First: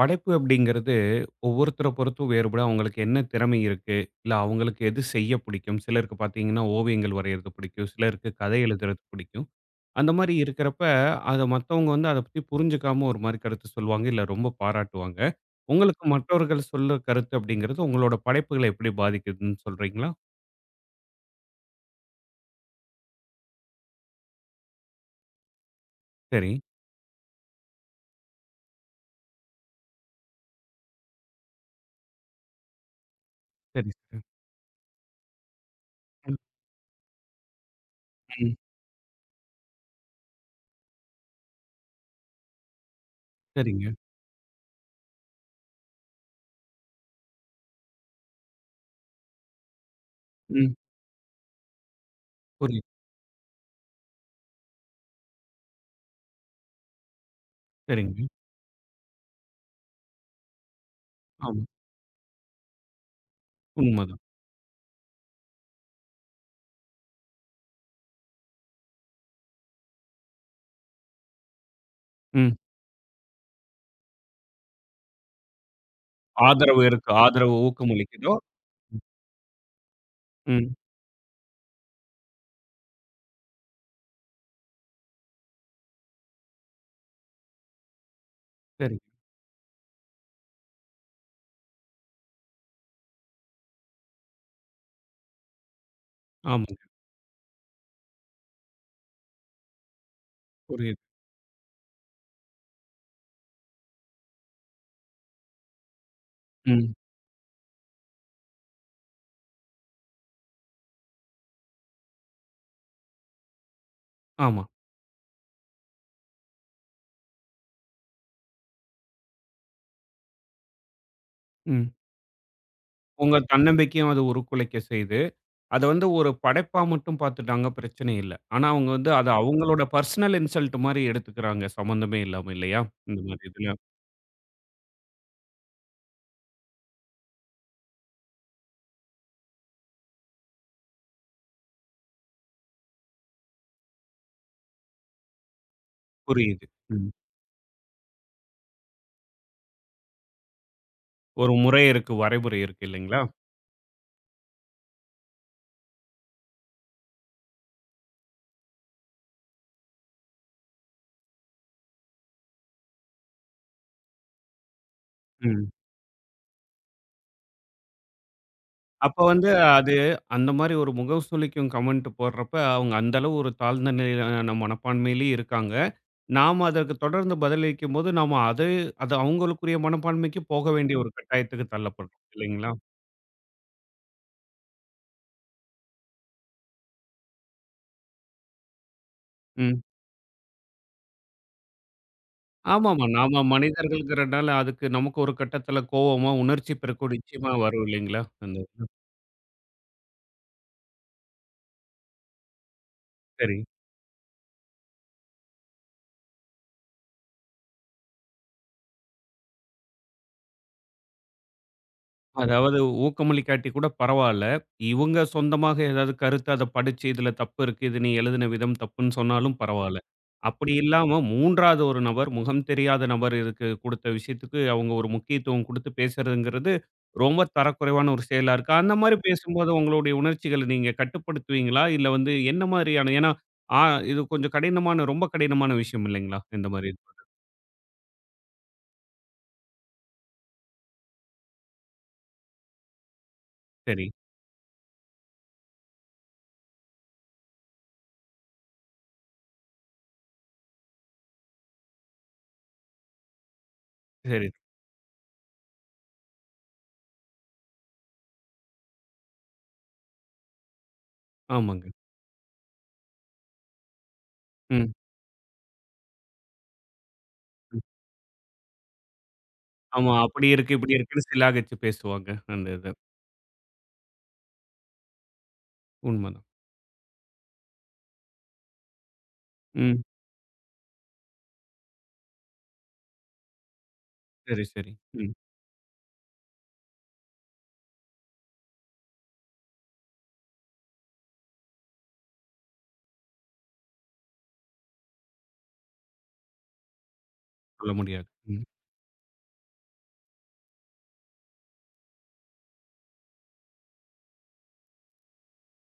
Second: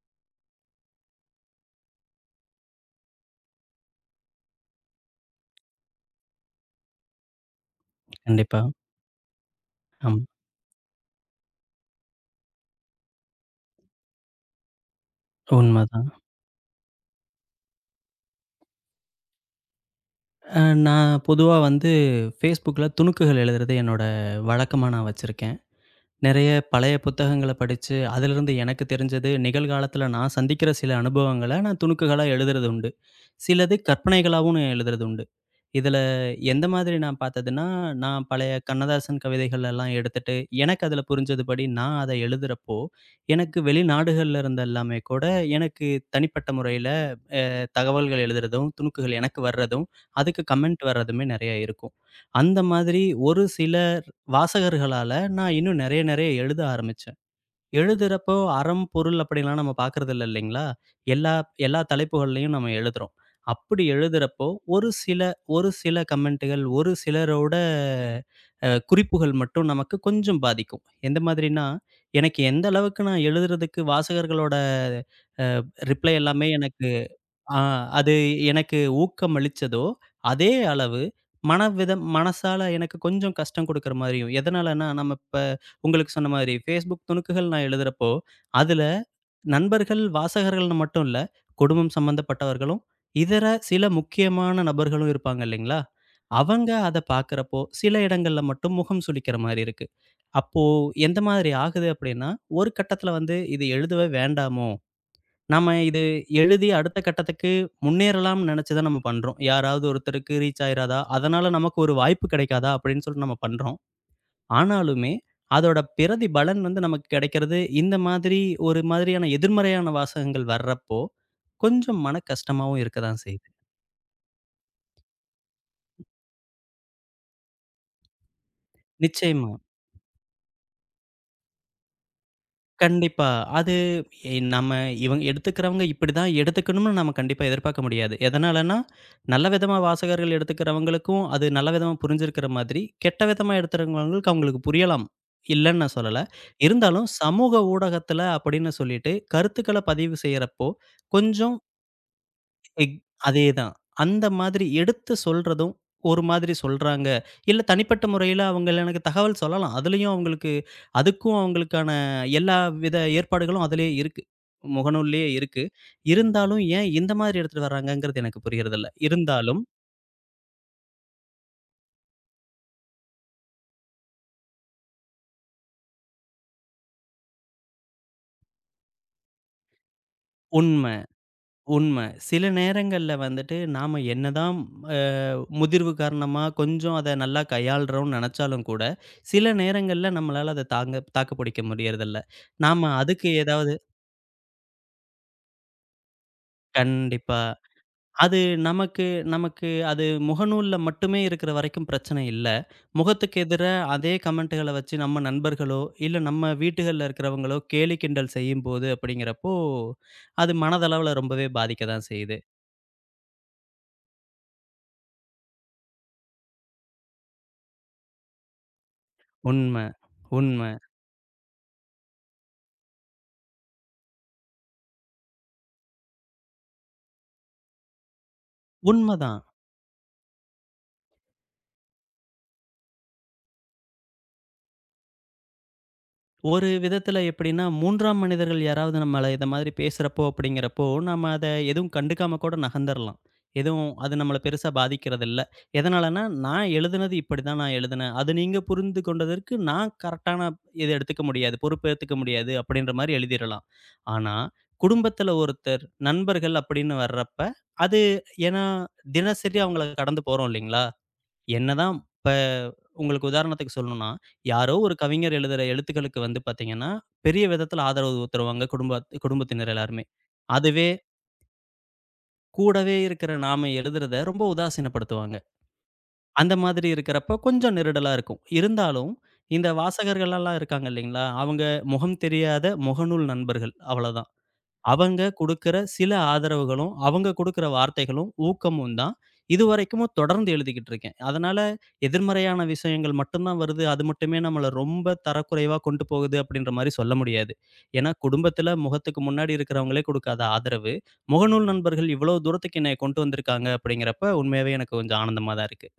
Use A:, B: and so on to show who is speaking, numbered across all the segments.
A: படைப்பு அப்படிங்கிறது ஒவ்வொருத்தர பொறுத்தும் வேறுபட அவங்களுக்கு என்ன திறமை இருக்கு, இல்லை அவங்களுக்கு எது செய்ய பிடிக்கும். சிலருக்கு பார்த்தீங்கன்னா ஓவியங்கள் வரைகிறது பிடிக்கும், சிலருக்கு கதை
B: கண்டிப்பா.
A: எழுதுறது பிடிக்கும். அந்த
B: ஆமா.
A: மாதிரி இருக்கிறப்ப அதை மற்றவங்க வந்து அதை பற்றி புரிஞ்சுக்காம ஒரு மாதிரி கருத்து சொல்லுவாங்க, இல்லை ரொம்ப பாராட்டுவாங்க. உங்களுக்கு
B: உண்மதான்.
A: மற்றவர்கள் சொல்ல கருத்து அப்படிங்கிறது உங்களோட படைப்புகளை எப்படி பாதிக்குதுன்னு சொல்றீங்களா?
B: அ நான் பொதுவா வந்து Facebookல துணுக்குகள் எழுதுறது என்னோட வழக்கமா நான் வச்சிருக்கேன்.
A: சரி.
B: நெறைய பழைய புத்தகங்கள படிச்சு, அதிலிருந்து எனக்கு தெரிஞ்சது, நிகழ்காலத்தில நான் சந்திக்கிற சில அனுபவங்கள நான் துணுக்குகளா எழுதுறது உண்டு. சிலது
A: சரி சரி.
B: கற்பனைகளாவும் எழுதுறது உண்டு. இதுல
A: ம்,
B: எந்த மாதிரி நான் பார்த்ததுன்னா, நான் பழைய
A: ம்,
B: கண்ணதாசன் கவிதைகள் எல்லாம் எடுத்துட்டு, எனக்கு அதுல புரிஞ்சதுபடி நான் அத எழுதுறப்போ, எனக்கு
A: சரிங்க.
B: வெளிநாடுகள்ல இருந்து எல்லாமே கூட எனக்கு தனிப்பட்ட முறையில அ தகவல்கள் எழுதுறதும், துணுக்குகள் எனக்கு வர்றதும், அதுக்கு
A: ம்.
B: கமெண்ட் வர்றதுமே நெறைய இருக்கும். அந்த
A: புரியுது.
B: மாதிரி ஒரு சிலர் வாசகர்களால நான் இன்னும் நெறைய நெறைய எழுத ஆரம்பிச்சேன்.
A: சரிங்க.
B: எழுதுறப்போ அறம், பொருள் அப்படின்லாம் நம்ம பார்க்குறதில்ல இல்லைங்களா? எல்லா
A: ஆமாம்.
B: எல்லா தலைப்புகள்லயும் நம்ம எழுதுறோம். அப்படி
A: உண்மைதான்.
B: எழுதுறப்போ, ஒரு சில ஒரு சில கமெண்ட்டுகள், ஒரு சிலரோட குறிப்புகள் மட்டும் நமக்கு கொஞ்சம் பாதிக்கும். எந்த மாதிரின்னா, எனக்கு
A: ம்.
B: எந்த அளவுக்கு நான் எழுதுறதுக்கு வாசகர்களோட ரிப்ளை எல்லாமே
A: ஆதரவு
B: எனக்கு
A: இருக்கு, ஆதரவு
B: ஆ அது
A: ஊக்கமளிக்குதோ?
B: எனக்கு ஊக்கம் அளிச்சதோ, அதே
A: ம்.
B: அளவு மனவிதம் மனசால எனக்கு கொஞ்சம் கஷ்டம் குடுக்குற மாரியும். எதனாலன்னா, நம்ம இப்ப உங்களுக்கு சொன்ன மாரி Facebook துணுக்குகள் நான் எழுதுறப்போ, அதுல
A: சரி.
B: நண்பர்கள், வாசகர்கள்னு மட்டும் இல்ல, குடும்பம் சம்மந்தப்பட்டவர்களும், இதர சில முக்கியமான நபர்களும் இருப்பாங்க இல்லைங்களா? அவங்க
A: ஆமாங்க.
B: அத பார்க்குறப்போ, சில இடங்கள்ல மட்டும் முகம் சுளிக்கிற மாரி இருக்கு. அப்போ
A: புரியுது.
B: எந்த மாதிரி ஆகுது அப்படின்னா, ஒரு கட்டத்தில வந்து இது எழுதவே வேண்டாமோ! நம்ம இது எழுதி
A: ம்.
B: அடுத்த கட்டத்துக்கு முன்னேறலாம்னு நெனச்சு தான் நம்ம பண்றோம். யாராவது ஒருத்தருக்கு ரீச் ஆயிராதா? அதனால நமக்கு ஒரு வாய்ப்பு கிடைக்காதா? அப்படின்னு சொல்லிட்டு நம்ம பண்றோம்.
A: ஆமா.
B: ஆனாலுமே, அதோட பிரதிபலன் வந்து நமக்கு கிடைக்கிறது, இந்த மாதிரி ஒரு மாதிரியான எதிர்மறையான வாசகங்கள் வர்றப்போ,
A: ம்.
B: கொஞ்சம் மன கஷ்டமாவும் இருக்க தான்
A: உங்க
B: செய்யுது.
A: தன்னம்பிக்கையும் அது உருக்குலைக்க செய்யுது. அத வந்து ஒரு படைப்பா மட்டும் பார்த்துட்டாங்க பிரச்சனை இல்ல. ஆனா அவங்க வந்து அத
B: நிச்சயமா.
A: அவங்களோட பெர்சனல் இன்சல்ட் மாரி எடுத்துக்கிறாங்க, சம்மந்தமே இல்லாம, இல்லையா? இந்த
B: கண்டிப்பா.
A: மாரி
B: அது
A: இதுல.
B: நம்ம இவங்க எடுத்துக்கிறவங்க இப்படிதான் எடுத்துக்கணும்னு நம்ம கண்டிப்பா எதிர்பார்க்க முடியாது. எதனாலன்னா, நல்ல விதமா வாசகர்கள் எடுத்துக்கிறவங்களுக்கும் அது நல்ல விதமா புரிஞ்சிருக்கிற மாதிரி, கெட்ட விதமா எடுத்துக்கிறவங்களுக்கு அவங்களுக்கு புரியலாம். இல்லன்னு நான் சொல்லல.
A: புரியுது.
B: இருந்தாலும்
A: ம்.
B: சமூக ஊடகத்துல அப்படின்னு சொல்லிட்டு கருத்துக்கள பதிவு செய்யறப்போ,
A: ஒரு
B: கொஞ்சம்
A: முறை இருக்கு, வரைமுறை இருக்கு
B: எக்
A: இல்லைங்களா?
B: அதேதான். அந்த மாதிரி எடுத்து சொல்றதும், ஒரு மாதிரி சொல்றாங்க. இல்ல தனிப்பட்ட முறையில அவங்க எனக்கு தகவல் சொல்லலாம். அதுலயும் அவங்களுக்கு அதுக்கும் அவங்களுக்கான எல்லா வித ஏற்பாடுகளும் அதிலயே இருக்கு. முகநூல்லயே இருக்கு.
A: ம்.
B: இருந்தாலும் ஏன் இந்த மாதிரி எடுத்துட்டு வர்றாங்கங்கிறது எனக்கு புரியறதில்ல.
A: அப்ப வந்து
B: இருந்தாலும்
A: அது அந்த மாரி ஒரு முகம் சுளிக்கும் கமெண்ட் போடுறப்ப, அவங்க அந்த அளவு ஒரு தாழ்ந்த நிலையிலான மனப்பான்மையிலேயே இருக்காங்க. நாம அதற்கு தொடர்ந்து பதிலளிக்கும்போது, நாம அது அது அவங்களுக்குரிய மனப்பான்மைக்கு போக
B: உண்ம,
A: வேண்டிய ஒரு கட்டாயத்துக்கு
B: உண்ம.
A: தள்ளப்படுறோம்
B: சில
A: இல்லைங்களா?
B: நேரங்கள்ல வந்துட்டு நாம என்னதான் அ முதிர்வு காரணமா கொஞ்சம் அத நல்லா கையாள்றோம்னு நெனச்சாலும் கூட, சில
A: ம்.
B: நேரங்கள்ல நம்மளால அத தாங்க தாக்கு பிடிக்க முடியறதில்ல. நாம
A: ஆமாமா.
B: அதுக்கு
A: நாம
B: ஏதாவது
A: மனிதர்கள்ங்கிறனால அதுக்கு நமக்கு ஒரு கட்டத்தில கோவமா, உணர்ச்சி பெருக்கம்
B: கண்டிப்பா.
A: நிச்சயமா வரும் இல்லைங்களா?
B: அது
A: அந்த இது.
B: நமக்கு நமக்கு அது முகநூல்ல மட்டுமே இருக்கிற வரைக்கும் பிரச்சனை இல்ல. முகத்துக்கு
A: சரி.
B: எதிர அதே கமெண்ட்டுகள வச்சு நம்ம நண்பர்களோ, இல்ல நம்ம வீட்டுகள்ல இருக்கிறவங்களோ கேலி கிண்டல் செய்யும்போது அப்படிங்கிறப்போ, அது மனதளவுல ரொம்பவே பாதிக்க தான் செய்யுது.
A: அதாவது ஊக்கமளிக்காட்டி கூட பரவால்ல. இவுங்க சொந்தமாக ஏதாவது கருத்து அத படிச்சு, "இதுல தப்பு இருக்கு, இது நீ எழுதின விதம் தப்புன்னு" சொன்னாலும்
B: உண்ம,
A: பரவால்ல.
B: உண்ம,
A: அப்படி இல்லாம 3வது ஒரு நபர், முகம் தெரியாத நபர் இதுக்கு குடுத்த விஷயத்துக்கு அவுங்க ஒரு முக்கியத்துவம் குடுத்து பேசுறதுங்கிறது, ரொம்ப தரக்குறைவான ஒரு செயலா இருக்கு. அந்த மாரி
B: உண்மதான்.
A: பேசும்போது உங்களுடைய உணர்ச்சிகள நீங்க கட்டுப்படுத்துவீங்களா? இல்ல வந்து என்ன மாரியான ஏன்னா, ஆ இது கொஞ்சம் கடினமான ரொம்ப கடினமான விஷயம் இல்லைங்களா?
B: ஒரு
A: இந்த மாரி.
B: விதத்துல எப்படின்னா, 3ஆம் மனிதர்கள் யாராவது நம்மள இத மாதிரி பேசுறப்போ, அப்படிங்கிறப்போ, நம்ம அத எதுவும் கண்டுக்காம கூட நகர்ந்துரலாம். எதுவும்
A: சரி,
B: அது நம்மள பெருசா பாதிக்கிறதில்ல. எதனாலன்னா, நான் எழுதுனது இப்படிதான் நான் எழுதுனேன். அது நீங்க புரிந்து கொண்டதற்கு நான் கரெக்ட்டான இத எடுத்துக்க முடியாது. பொறுப்பேத்துக்க முடியாது அப்படின்ற மாரி எழுதிறலாம். ஆனா,
A: சரி.
B: குடும்பத்துல ஒருத்தர், நண்பர்கள் அப்படின்னு வர்றப்ப, அது ஏன்னா தினசரி அவங்கள கடந்து போறோம் இல்லைங்களா?
A: ஆமாங்க.
B: என்னதான் இப்ப உங்களுக்கு உதாரணத்துக்கு சொல்லணும்னா, யாரோ
A: ம்.
B: ஒரு கவிஞர் எழுதுற எழுத்துக்களுக்கு வந்து பார்த்தீங்கன்னா, பெரிய விதத்தில ஆதரவு தருவாங்க குடும்பத்தினர் எல்லாருமே.
A: ஆமா. அப்படி இருக்கு,
B: அதுவே
A: இப்படி இருக்குன்னு சிலாகிச்சு பேசுவாங்க. அந்த இத.
B: கூடவே இருக்கிற நாம எழுதுறத ரொம்ப உதாசீனப்படுத்துவாங்க.
A: உண்மதான்.
B: அந்த மாதிரி இருக்கிறப்போ கொஞ்சம் நெருடலா இருக்கும். இருந்தாலும் இந்த
A: ம்.
B: வாசகர்கள்லாம் இருக்காங்க இல்லைங்களா? அவங்க முகம் தெரியாத முகநூல் நண்பர்கள் அவ்வளோதான்.
A: சரி, சரி.
B: அவங்க
A: ம்.
B: குடுக்கிற சில ஆதரவுகளும், அவங்க குடுக்கிற வார்த்தைகளும், ஊக்கமும் தான். இதுவரைக்கும் தொடர்ந்து எழுதிக்கிட்டு இருக்கேன். அதனால எதிர்மறையான விஷயங்கள் மட்டும் தான் வருது. அது மட்டுமே நம்மள ரொம்ப தரக்குறைவா கொண்டு போகுது அப்படின்ற மாரி சொல்ல முடியாது.
A: சொல்ல
B: ஏன்னா,
A: முடியாது. ம்.
B: குடும்பத்தில முகத்துக்கு முன்னாடி இருக்கிறவங்களே குடுக்காத ஆதரவு, முகநூல் நண்பர்கள் இவ்வளோ தூரத்துக்கு என்னைய கொண்டு வந்திருக்காங்க அப்படிங்கிறப்ப உண்மையாவே எனக்கு கொஞ்சம் ஆனந்தமா தான் இருக்கு.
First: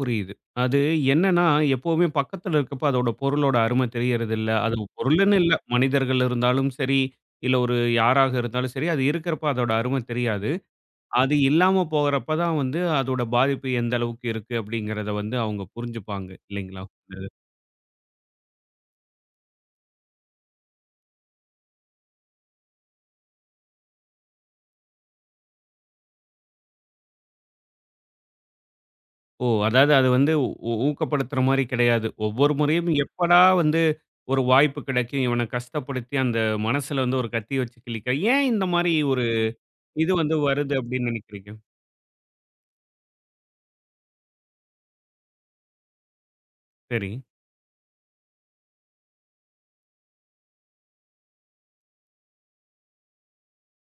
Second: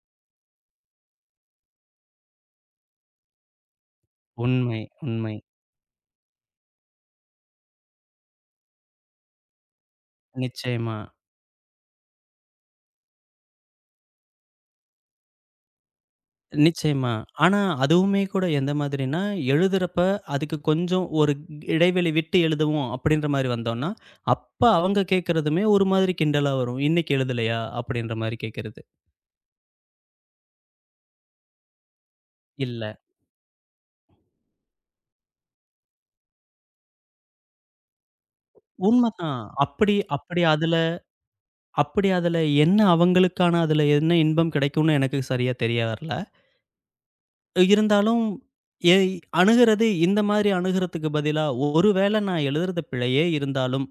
A: புரியுது. அது என்னன்னா, எப்பவுமே பக்கத்துல இருக்கப்ப அதோட பொருளோட அருமை தெரியறதில்ல. அது
B: உண்மை, உண்மை.
A: பொருளுன்னு இல்ல, மனிதர்கள் இருந்தாலும் சரி, இல்ல ஒரு யாராக இருந்தாலும் சரி, அது இருக்கிறப்ப அதோட அருமை தெரியாது.
B: நிச்சயமா.
A: அது இல்லாம போகறப்ப தான் வந்து அதோட பாதிப்பு எந்த அளவுக்கு இருக்கு அப்படிங்கிறத வந்து அவங்க புரிஞ்சுப்பாங்க, இல்லைங்களா?
B: நிச்சயமா. ஆனா, அதுவுமே கூட எந்த மாதிரின்னா, எழுதுறப்ப அதுக்கு கொஞ்சம் ஒரு இடைவெளி விட்டு எழுதுவோம் அப்படின்ற மாரி வந்தோம்னா, அப்ப அவங்க கேட்கறதுமே ஒரு மாதிரி கிண்டலா வரும். "இன்னைக்கு எழுதலையா?" அப்படின்ற மாரி கேட்கறது.
A: ஓ! அதாவது அது வந்து ஊக்கப்படுத்துற மாரி கிடையாது. ஒவ்வொரு முறையும்
B: இல்ல.
A: எப்படா வந்து ஒரு வாய்ப்பு கிடைக்கும், இவன கஷ்டப்படுத்தி அந்த மனசுல வந்து ஒரு கத்தி வச்சு கிழிக்க ஏன் இந்த மாரி ஒரு
B: உண்மதான். அப்படி
A: இது வந்து
B: அப்படி
A: வருது
B: அதுல
A: அப்படின்னு நினைக்கிறீங்க?
B: அப்படி அதுல என்ன அவங்களுக்கான அதுல என்ன இன்பம் கிடைக்கும்னு எனக்கு சரியா தெரிய வரல.
A: சரி.
B: இருந்தாலும், எ அணுகுறது இந்த மாதிரி அணுகுறதுக்கு பதிலா, ஒருவேள நான் எழுதுறது பிழையே இருந்தாலும்,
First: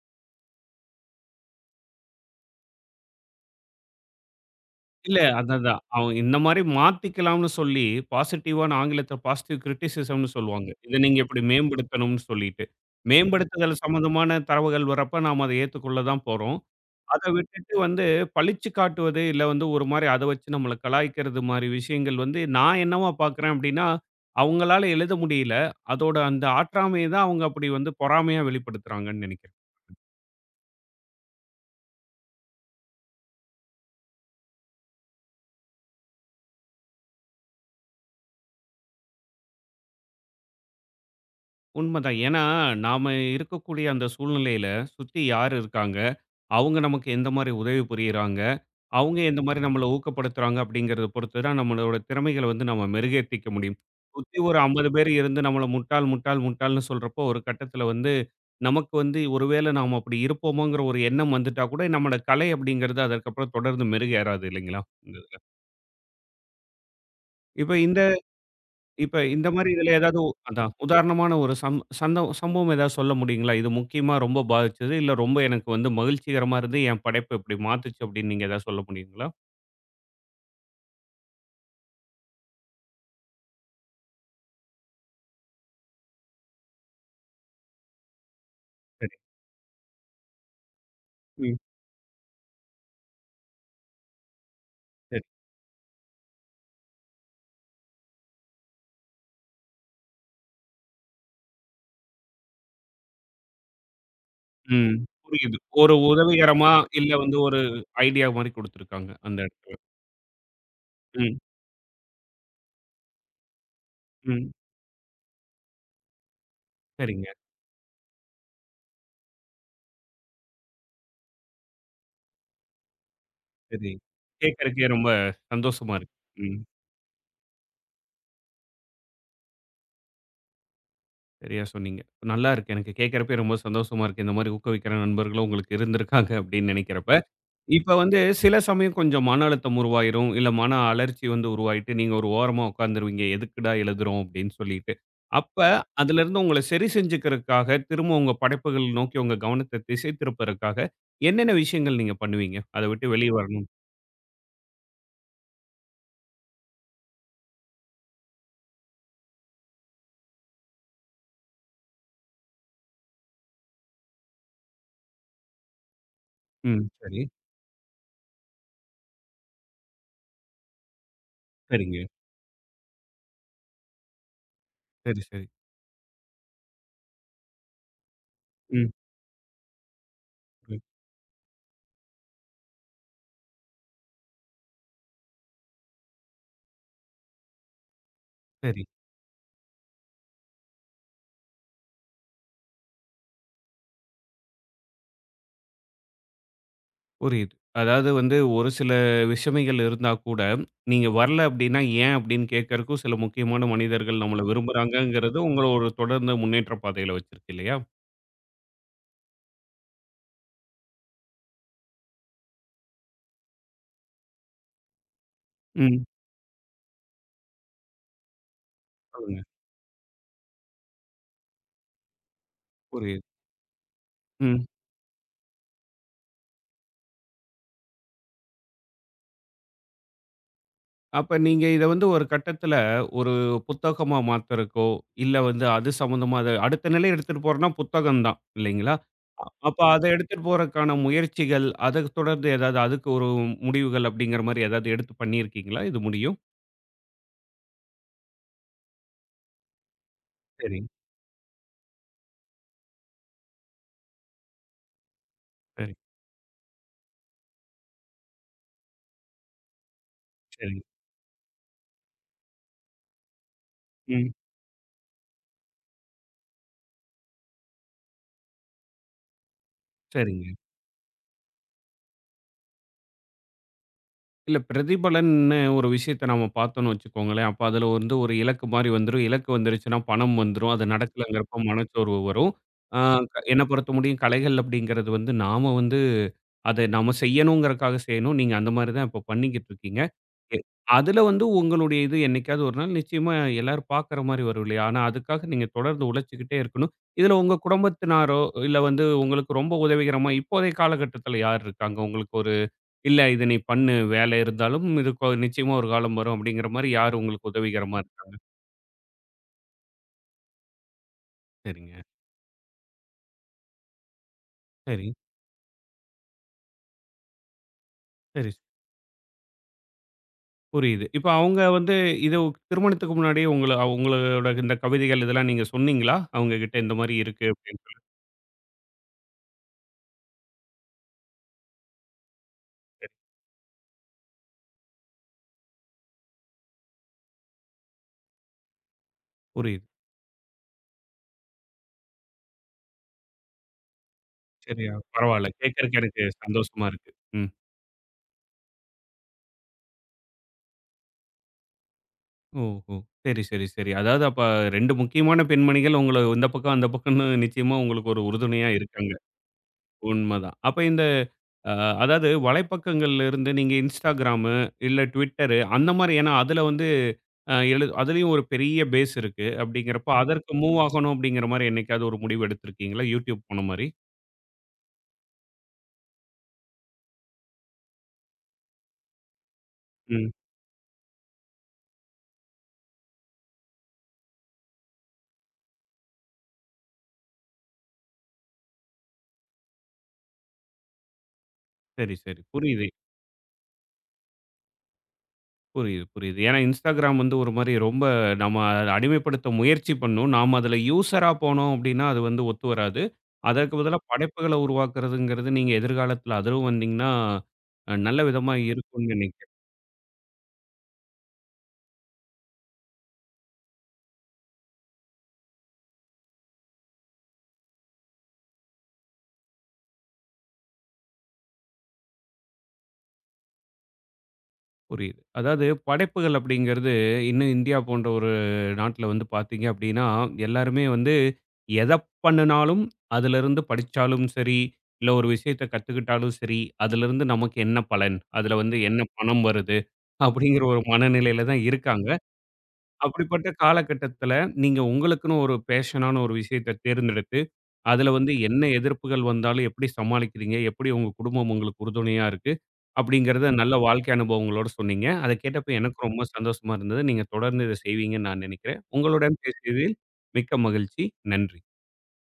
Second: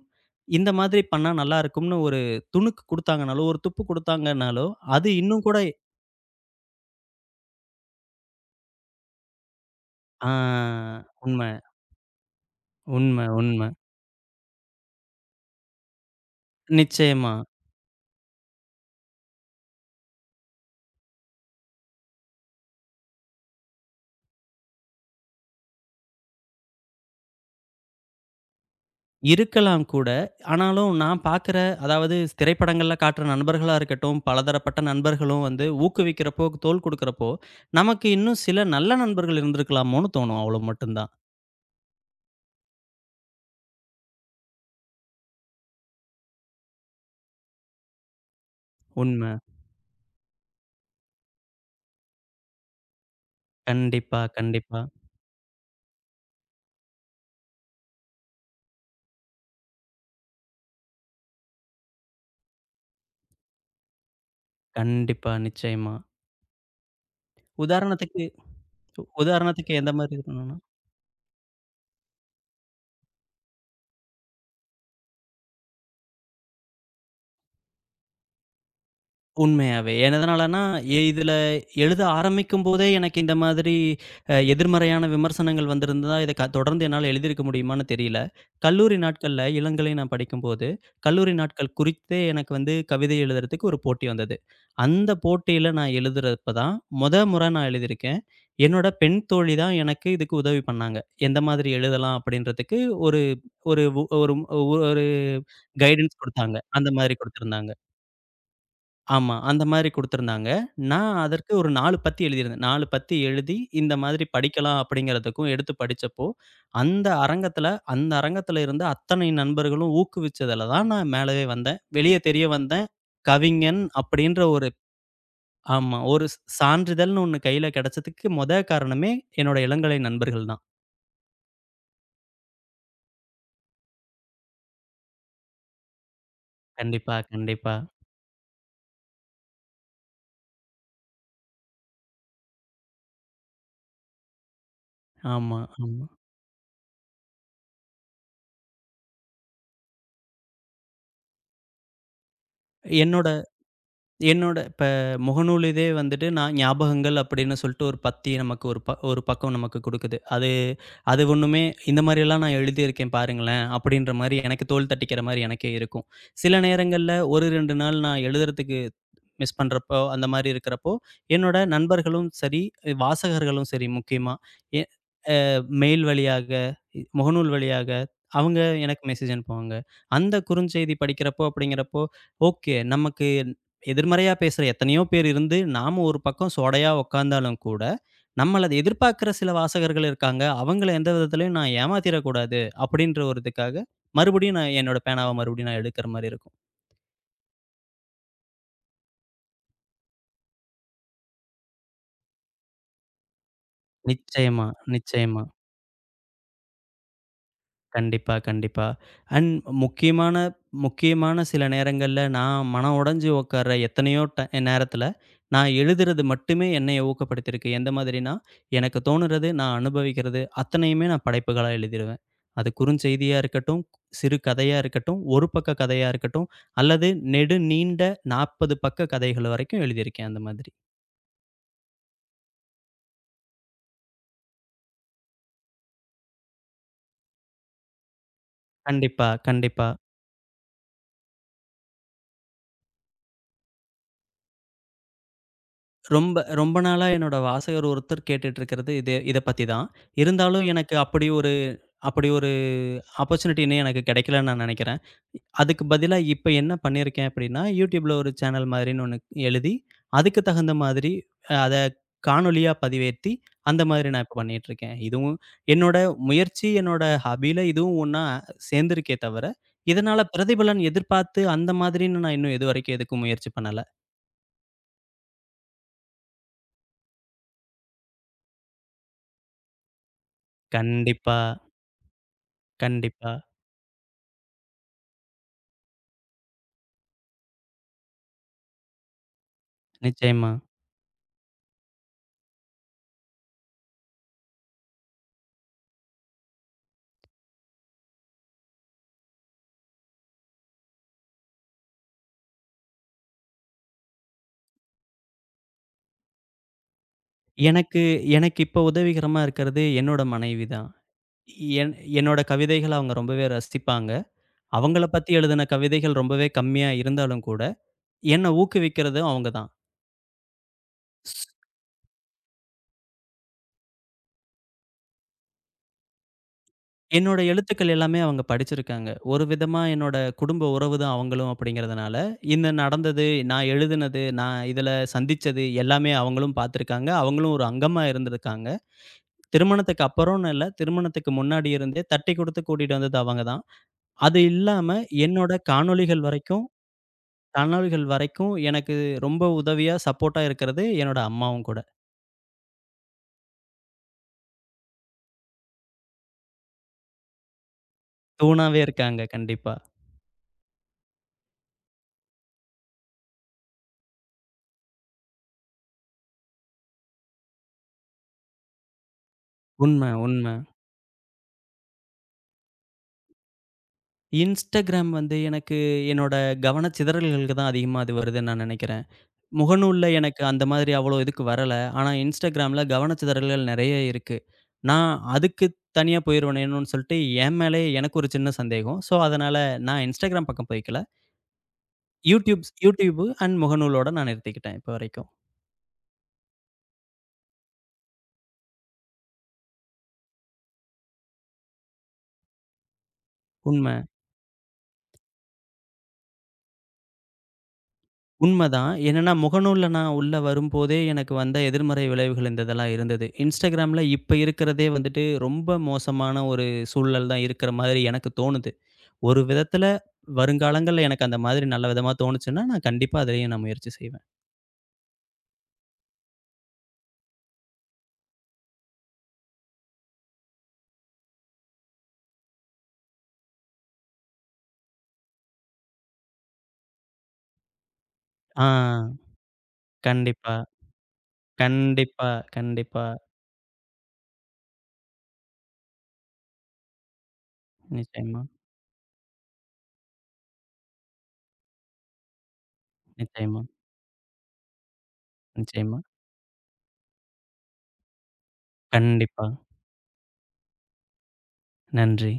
B: இந்த மாதிரி பண்ணா நல்லா இருக்கும்னு ஒரு துணுக்கு குடுத்தாங்கனாலோ, ஒரு துப்பு குடுத்தாங்கனாலோ, அது
A: இல்ல
B: இன்னும்
A: அதான்,
B: கூட
A: அதான். அவன் இந்த மாரி மாத்திக்கலாம்னு சொல்லி பாசிட்டிவான, ஆங்கிலத்துல பாசிட்டிவ் கிரிட்டிசிசம்னு
B: ஆ
A: சொல்லுவாங்க. இத நீங்க இப்படி
B: உண்ம,
A: மேம்படுத்தணும்னு சொல்லிட்டு.
B: உண்ம, உண்ம.
A: மேம்படுத்துதல் சம்மந்தமான தரவுகள் வரப்ப நாம அத ஏத்துக்கொள்ள தான் போறோம். அத
B: நிச்சயமா.
A: விட்டுட்டு வந்து பழிச்சு காட்டுவது, இல்ல வந்து ஒரு மாரி அத வச்சு நம்மள கலாய்க்கிறது மாரி விஷயங்கள் வந்து, நான் என்னவா பார்க்குறேன் அப்டின்னா, அவங்களால எழுத முடியல. அதோட அந்த ஆற்றாமைய தான் அவங்க அப்படி வந்து பொறாமையா வெளிப்படுத்துறாங்கன்னு நெனைக்கிறேன்.
B: இருக்கலாம் கூட. ஆனாலும் நான் பார்க்குற அதாவது திரைப்படங்கள்ல காட்டுற நண்பர்களா இருக்கட்டும், பலதரப்பட்ட நண்பர்களும் வந்து ஊக்குவிக்கிறப்போ, தோள் குடுக்குறப்போ, நமக்கு இன்னும் சில நல்ல நண்பர்கள் இருந்திருக்கலாமோன்னு தோணும். அவ்வளோ மட்டும் தான்.
A: உண்மதான். ஏன்னா, நாம இருக்கக்கூடிய அந்த சூழ்நிலையில சுத்தி யார் இருக்காங்க? அவங்க நமக்கு எந்த மாரி உதவி புரியிறாங்க? அவங்க
B: உண்ம.
A: எந்த மாரி நம்மள ஊக்கப்படுத்துறாங்க? அப்படிங்கிறத பொறுத்து தான் நம்மளோட திறமைகள வந்து நம்ம மெருகேத்திக்க முடியும்.
B: கண்டிப்பா,
A: சுத்தி ஒரு
B: கண்டிப்பா.
A: 50 பேர் இருந்து நம்மள முட்டாள், முட்டாள், முட்டாள்ன்னு சொல்றப்போ, ஒரு கட்டத்தில வந்து நமக்கு வந்து ஒருவேளை நாம் அப்படி இருப்போமோங்கிற ஒரு எண்ணம் வந்துட்டா கூட நம்மோட கலை அப்படிங்கிறது அதற்கப்புறம் தொடர்ந்து மெருகேறாது இல்லைங்களா? இந்த
B: கண்டிப்பா,
A: இதுல.
B: நிச்சயமா.
A: இப்ப இந்த
B: உதாரணத்துக்கு
A: இப்ப இந்த மாரி
B: உதாரணத்துக்கு
A: இதுல
B: எந்த மாரி
A: ஏதாவது ஒ-
B: இருக்கணும்னா
A: அதான் உதாரணமான ஒரு சம்பவம் ஏதாவது சொல்ல முடியுங்களா? இது முக்கியமா ரொம்ப பாதிச்சது, இல்ல ரொம்ப எனக்கு வந்து மகிழ்ச்சிகரமா இருந்து என் படைப்ப இப்படி மாத்துச்சு அப்படின்னு நீங்க ஏதாவது சொல்ல முடியுங்களா?
B: உண்மையாவே. எதனாலன்னா, இதுல எழுத ஆரம்பிக்கும்போதே எனக்கு இந்த மாதிரி எதிர்மறையான விமர்சனங்கள் வந்திருந்தா, இத தொடர்ந்து என்னால எழுதியிருக்க முடியுமான்னு தெரியல. கல்லூரி
A: சரி.
B: நாட்கள்ல இளங்கலை நான் படிக்கும்போது, கல்லூரி
A: ம்.
B: நாட்கள் குறித்தே எனக்கு வந்து கவிதை எழுதுறதுக்கு ஒரு போட்டி வந்தது. அந்த
A: சரி.
B: போட்டியில நான் எழுதுறப்ப தான், மொத முறை நான் எழுதியிருக்கேன். என்னோட பெண் தோழி தான் எனக்கு இதுக்கு உதவி பண்ணாங்க. எந்த மாதிரி எழுதலாம் அப்படின்றதுக்கு ஒரு உ ஒரு ம்-
A: ம்.
B: ஒரு
A: புரியுது. ஒரு
B: கைடன்ஸ் குடுத்தாங்க.
A: உதவிகரமா
B: அந்த
A: இல்ல
B: மாரி
A: வந்து ஒரு
B: குடுத்திருந்தாங்க.
A: ஐடியா மாரி குடுத்துருக்காங்க
B: ஆமா.
A: அந்த
B: அந்த
A: இடத்துல.
B: மாரி குடுத்திருந்தாங்க. நான்
A: ம்.
B: அதற்கு ஒரு 4 பத்தி எழுதியிருந்தேன். 4 பத்தி எழுதி இந்த மாதிரி
A: ம்.
B: படிக்கலாம் அப்படிங்கிறதுக்கும் எடுத்து படிச்சப்போ, அந்த
A: சரிங்க.
B: அரங்கத்துல அந்த அரங்கத்துல இருந்த அத்தனை நண்பர்களும் ஊக்குவிச்சதுல தான் நான் மேலவே வந்தேன். வெளிய தெரிய வந்தேன். கவிஞன்
A: சரி.
B: அப்படின்ற ஒரு
A: கேட்கறக்கே ரொம்ப சந்தோஷமா
B: ஆமா.
A: இருக்கு.
B: ஒரு
A: ம்.
B: சான்றிதழ்னு ஒண்ணு கையில கிடைச்சதுக்கு மொத காரணமே என்னோட இளங்கலை நண்பர்கள் தான்.
A: சரியா சொன்னீங்க. நல்லா இருக்கு. எனக்கு கேட்கிறப்பயே ரொம்ப சந்தோஷமா இருக்கு. இந்த மாரி ஊக்குவிக்கிற நண்பர்களும் உங்களுக்கு இருந்திருக்காங்க அப்படின்னு நெனைக்கிறப்ப.
B: கண்டிப்பா, கண்டிப்பா.
A: இப்ப வந்து சில சமயம் கொஞ்சம் மன அழுத்தம் உருவாயிரும். இல்ல மன அலர்ச்சி வந்து உருவாயிட்டு நீங்க ஒரு ஓரமா உட்கார்ந்துருவீங்க. எதுக்குடா எழுதுறோம் அப்படின்னு சொல்லிட்டு. அப்ப
B: ஆமா, ஆமா.
A: அதிலிருந்து உங்கள சரி செஞ்சுக்கிறதுக்காக திரும்ப உங்க படைப்புகள் நோக்கி உங்க கவனத்த திசை திருப்பதற்காக என்னென்ன விஷயங்கள் நீங்க பண்ணுவீங்க? அத விட்டு
B: என்னோட
A: வெளிய வரணும்.
B: என்னோட இப்ப முகநூல் இதே வந்துட்டு நான் ஞாபகங்கள் அப்படின்னு சொல்லிட்டு ஒரு பத்தி நமக்கு ஒரு பக்கம் நமக்கு குடுக்குது. அது அது ஒண்ணுமே இந்த மாரியெல்லாம் நான் எழுதியிருக்கேன் பாருங்களேன், அப்படின்ற மாரி எனக்கு தோள் தட்டிக்கிற மாரி எனக்கே இருக்கும். சில
A: ம்.
B: நேரங்கள்ல
A: சரி.
B: 1, 2 நாள் நான் எழுதுறதுக்கு மிஸ் பண்றப்போ, அந்த மாரி இருக்கிறப்போ, என்னோட
A: சரிங்க.
B: நண்பர்களும் சரி, வாசகர்களும் சரி முக்கியமா, எ
A: சரி, சரி.
B: மெயில் வழியாக, முகநூல் வழியாக அவங்க
A: ம்.
B: எனக்கு மெசேஜ் அனுப்புவாங்க. அந்த
A: ம்.
B: குறுஞ்செய்தி படிக்கிறப்போ அப்படிங்கிறப்போ, ஓகே நமக்கு எதிர்மறையா பேசுற எத்தனையோ பேர் இருந்து, நாம ஒரு பக்கம் சோடையா உட்கார்ந்தாலும் கூட, நம்மள அத
A: சரி.
B: எதிர்பார்க்கிற சில வாசகர்கள் இருக்காங்க. அவங்கள எந்த விதத்திலயும் நான் ஏமாத்திறக்கூடாது அப்படின்ற ஒரு இதுக்காக, மறுபடியும் நான் என்னோட பேனாவ மறுபடியும் நான் எடுக்கிற மாரி இருக்கும்.
A: புரியுது. அதாவது வந்து ஒரு சில விஷமைகள் இருந்தா கூட, நீங்க வரல அப்டின்னா ஏன் அப்டின்னு கேட்கறக்கும் சில முக்கியமான மனிதர்கள் நம்மள
B: நிச்சயமா,
A: விரும்புறாங்கங்கிறது
B: நிச்சயமா.
A: உங்கள ஒரு தொடர்ந்த முன்னேற்ற பாதையில வச்சிருக்கு இல்லையா?
B: கண்டிப்பா, கண்டிப்பா. அண்ட் முக்கியமான முக்கியமான சில நேரங்கள்ல நான் மனம் உடைஞ்சு உட்கார்ற எத்தனையோ நேரத்துல, நான்
A: ம்.
B: எழுதுறது மட்டுமே என்னைய ஊக்கப்படுத்தியிருக்கு. எந்த மாதிரின்னா, எனக்கு
A: சொல்லுங்க.
B: தோணுறது, நான் அனுபவிக்கிறது அத்தனையுமே நான் படைப்புகளா எழுதிருவேன். அது
A: புரியுது.
B: குறுஞ்செய்தியா இருக்கட்டும், சிறு
A: ம்.
B: கதையா இருக்கட்டும், ஒரு பக்க கதையா இருக்கட்டும், அல்லது நெடு நீண்ட 40 பக்க கதைகள் வரைக்கும் எழுதியிருக்கேன் அந்த மாதிரி.
A: அப்ப நீங்க இத வந்து ஒரு கட்டத்துல ஒரு புத்தகமா மாத்துறக்கோ, இல்ல வந்து அது சம்மந்தமா அத அடுத்த நிலை எடுத்துட்டு போறோம்னா புத்தகம் தான் இல்லைங்களா?
B: கண்டிப்பா,
A: அ அப்ப
B: கண்டிப்பா.
A: அத எடுத்துட்டு போறக்கான முயற்சிகள், அத தொடர்ந்து ஏதாவது அதுக்கு ஒரு முடிவுகள் அப்டிங்கிற மாரி ஏதாவது எடுத்து பண்ணியிருக்கீங்களா? இது முடியும்.
B: ரொம்ப ரொம்ப நாளா என்னோட வாசகர் ஒருத்தர் கேட்டுட்டு இருக்கிறது இது இத பத்தி தான். இருந்தாலும்
A: சரி,
B: எனக்கு அப்படி ஒரு ஆப்பர்ச்சுனிட்டி இன்னும் எனக்கு கிடைக்கலன்னு நான் நினைக்கிறேன். அதுக்கு
A: சரி,
B: பதிலா இப்ப என்ன பண்ணியிருக்கேன் அப்படின்னா, YouTubeல ஒரு சேனல் மாதிரின்னு ஒண்ணு எழுதி, அதுக்கு தகுந்த
A: சரி.
B: மாதிரி அத காணொளியா பதிவேத்தி, அந்த மாதிரி நான்
A: ம்.
B: இப்ப பண்ணிட்டுருக்கேன். இதுவும் என்னோட முயற்சி, என்னோட ஹாபில இதுவும் ஒண்ணா சேர்ந்திருக்கே தவிர, இதனால
A: சரிங்க.
B: பிரதிபலன் எதிர்பார்த்து அந்த மாதிரின்னு நான் இன்னும் இதுவரைக்கும் எதுக்கும் முயற்சி பண்ணல.
A: இல்ல பிரதிபலன்னு ஒரு விஷயத்த நம்ம பார்த்தோம்னு வச்சுக்கோங்களேன், அப்ப அதுல வந்து ஒரு இலக்கு மாரி வந்துரும். இலக்கு வந்துருச்சுன்னா பணம் வந்துரும். அது
B: கண்டிப்பா,
A: நடக்கலங்கிறப்ப மனச்சோர்வு வரும். ஆ
B: கண்டிப்பா.
A: என்ன பொறுத்த முடியும், கலைகள் அப்படிங்கிறது வந்து நாம வந்து அத நாம செய்யணுங்கிறக்காக செய்யணும். நீங்க அந்த மாரி தான் இப்ப பண்ணிக்கிட்டு இருக்கீங்க.
B: நிச்சயமா.
A: எ அதுல வந்து உங்களுடைய இது என்னைக்காவது ஒரு நாள் நிச்சயமா எல்லாரும் பார்க்குற மாரி வரும் இல்லையா? ஆனா அதுக்காக நீங்க தொடர்ந்து உழைச்சுக்கிட்டே இருக்கணும். இதுல உங்க குடும்பத்தினாரோ, இல்ல வந்து உங்களுக்கு ரொம்ப உதவிகரமா இப்போதைய காலகட்டத்துல யார் இருக்காங்க? உங்களுக்கு ஒரு இல்ல இத நீ பண்ணு, வேலை இருந்தாலும் இதுக்கு நிச்சயமா ஒரு காலம் வரும் அப்படிங்கிற மாரி யார் உங்களுக்கு உதவிகரமா
B: எனக்கு
A: இருக்கா?
B: எனக்கு இப்ப உதவிகரமா இருக்கிறது என்னோட மனைவி தான். என்
A: சரிங்க.
B: என்னோட கவிதைகள அவங்க ரொம்பவே ரசிப்பாங்க. அவங்கள
A: சரி,
B: பத்தி எழுதின கவிதைகள் ரொம்பவே கம்மியா இருந்தாலும் கூட, என்ன
A: சரி.
B: ஊக்குவிக்கிறதும் அவங்க தான்.
A: புரியுது. இப்ப
B: ஸ்-
A: அவங்க வந்து இது திருமணத்துக்கு முன்னாடியே உங்களோட இந்த கவிதைகள் இதெல்லாம் நீங்க சொன்னீங்களா? அவங்க கிட்ட இந்த மாரி
B: என்னோட
A: இருக்கு அப்படின்னு
B: எழுத்துக்கள்
A: சொல்லி.
B: எல்லாமே அவங்க படிச்சிருக்காங்க. ஒரு விதமா என்னோட குடும்ப உறவு தான் அவங்களும் அப்படிங்கிறதுனால, இந்த நடந்தது, நான் எழுதினது, நான் இதில சந்திச்சது எல்லாமே அவங்களும் பார்த்துருக்காங்க. அவங்களும் ஒரு அங்கமா இருந்திருக்காங்க.
A: புரியுது.
B: திருமணத்துக்கு அப்புறம்னு இல்ல, திருமணத்துக்கு முன்னாடி இருந்தே தட்டிக் குடுத்து கூட்டிட்டு வந்தது அவங்க தான். அது
A: சரியா
B: இல்லாம
A: பரவால்ல.
B: என்னோட
A: கேட்கறக்கு எனக்கு
B: காணொளிகள் வரைக்கும்
A: சந்தோஷமா இருக்கு. ம்.
B: கனவுகள் வரைக்கும் எனக்கு ரொம்ப உதவியா, சப்போர்ட்டா இருக்கிறது என்னோட அம்மாவும் கூட.
A: ஓஹோ! சரி, சரி, சரி. அதாவது அப்ப 2 முக்கியமான பெண்மணிகள் உங்கள இந்த பக்கம், அந்த பக்கம்னு நிச்சயமா உங்களுக்கு ஒரு உறுதுணையா
B: தூணாவே
A: இருக்காங்க.
B: இருக்காங்க கண்டிப்பா.
A: உண்மதான். அப்ப இந்த அ அதாவது வலைப்பக்கங்கள்ல இருந்து நீங்க Instagram, இல்ல Twitter அந்த மாரி ஏன்னா அதுல வந்து அ எழு அதுலயும் ஒரு பெரிய பேஸ் இருக்கு. அப்படிங்கிறப்ப
B: உண்ம,
A: ஆமா. அதற்கு
B: உண்ம.
A: மூவ் ஆகணும் அப்படிங்கிற மாரி என்னைக்காவது ஒரு முடிவு எடுத்திருக்கீங்களா? YouTube போன மாரி?
B: Instagram வந்து எனக்கு என்னோட கவனச்சிதறல்களுக்கு தான் அதிகமா அது வருதுன்னு நான் நெனைக்கிறேன். முகநூல்ல
A: ம்.
B: எனக்கு அந்த மாதிரி அவ்வளோ இதுக்கு வரல. ஆனா Instagramல கவனச்சிதறல்கள் நெறைய இருக்கு. நான் அதுக்கு தனியா போயிருவேனேன்னு சொல்லிட்டு என் மேலயே எனக்கு ஒரு சின்ன சந்தேகம். ஸோ, அதனால நான் Instagram பக்கம் போய்க்கல.
A: சரி, சரி.
B: Youtube
A: புரியுது,
B: Youtube அண்ட் முகநூலோட நான் நிறுத்திக்கிட்டேன் இப்ப வரைக்கும்.
A: புரியுது, புரியுது. ஏன்னா Instagram வந்து ஒரு மாரி ரொம்ப நம்ம அதை அடிமைப்படுத்த முயற்சி பண்ணும். நாம அதுல யூசரா போனோம் அப்படின்னா அது வந்து ஒத்து வராது. அதற்கு
B: உண்ம.
A: பதிலா படைப்புகள உருவாக்குறதுங்கிறது நீங்க எதிர்காலத்துல அதுவும் வந்தீங்கன்னா, நல்ல விதமா
B: உண்மதான்.
A: இருக்கும்னு
B: என்னன்னா,
A: நெனைக்கிறேன்.
B: முகநூல்ல நான் உள்ள வரும்போதே எனக்கு வந்த எதிர்மறை விளைவுகள் இந்த இதெல்லாம் இருந்தது. Instagramல இப்ப இருக்கிறதே வந்துட்டு ரொம்ப மோசமான ஒரு சூழல் தான் இருக்கிற மாதிரி எனக்கு தோணுது. ஒரு விதத்துல வருங்காலங்கள்ல எனக்கு அந்த மாதிரி நல்ல விதமா தோணுச்சுன்னா, நான் கண்டிப்பா அதிலயும் நான் முயற்சி செய்வேன்.
A: புரியுது. அதாவது படைப்புகள் அப்படிங்கிறது, இன்னும் இந்தியா போன்ற ஒரு நாட்டுல வந்து பாத்தீங்க அப்படின்னா, எல்லாருமே வந்து எத பண்ணுனாலும், அதிலிருந்து படிச்சாலும் சரி, இல்ல ஒரு விஷயத்த கத்துக்கிட்டாலும் சரி, அதிலிருந்து நமக்கு என்ன பலன்? அதுல
B: ஆ
A: வந்து என்ன பணம் வருது?
B: கண்டிப்பா,
A: அப்படிங்கிற ஒரு மனநிலையில தான் இருக்காங்க.
B: கண்டிப்பா, கண்டிப்பா.
A: அப்படிப்பட்ட காலகட்டத்துல, நீங்க உங்களுக்குன்னு ஒரு பேஷனான ஒரு விஷயத்த தேர்ந்தெடுத்து அதுல வந்து
B: நிச்சயமா,
A: என்ன எதிர்ப்புகள் வந்தாலும் எப்படி சமாளிக்கிறீங்க? எப்படி உங்க குடும்பம் உங்களுக்கு உறுதுணையா இருக்கு? அப்படிங்கிறத
B: நிச்சயமா,
A: நல்ல வாழ்க்கை அனுபவங்களோட சொன்னீங்க. அத கேட்டப்ப எனக்கு
B: நிச்சயமா.
A: ரொம்ப சந்தோஷமா இருந்தது. நீங்க தொடர்ந்து இத செய்வீங்கன்னு நான் நெனைக்கிறேன். உங்களுடன்
B: கண்டிப்பா.
A: பேசியதில் மிக்க மகிழ்ச்சி. நன்றி.
B: நன்றி.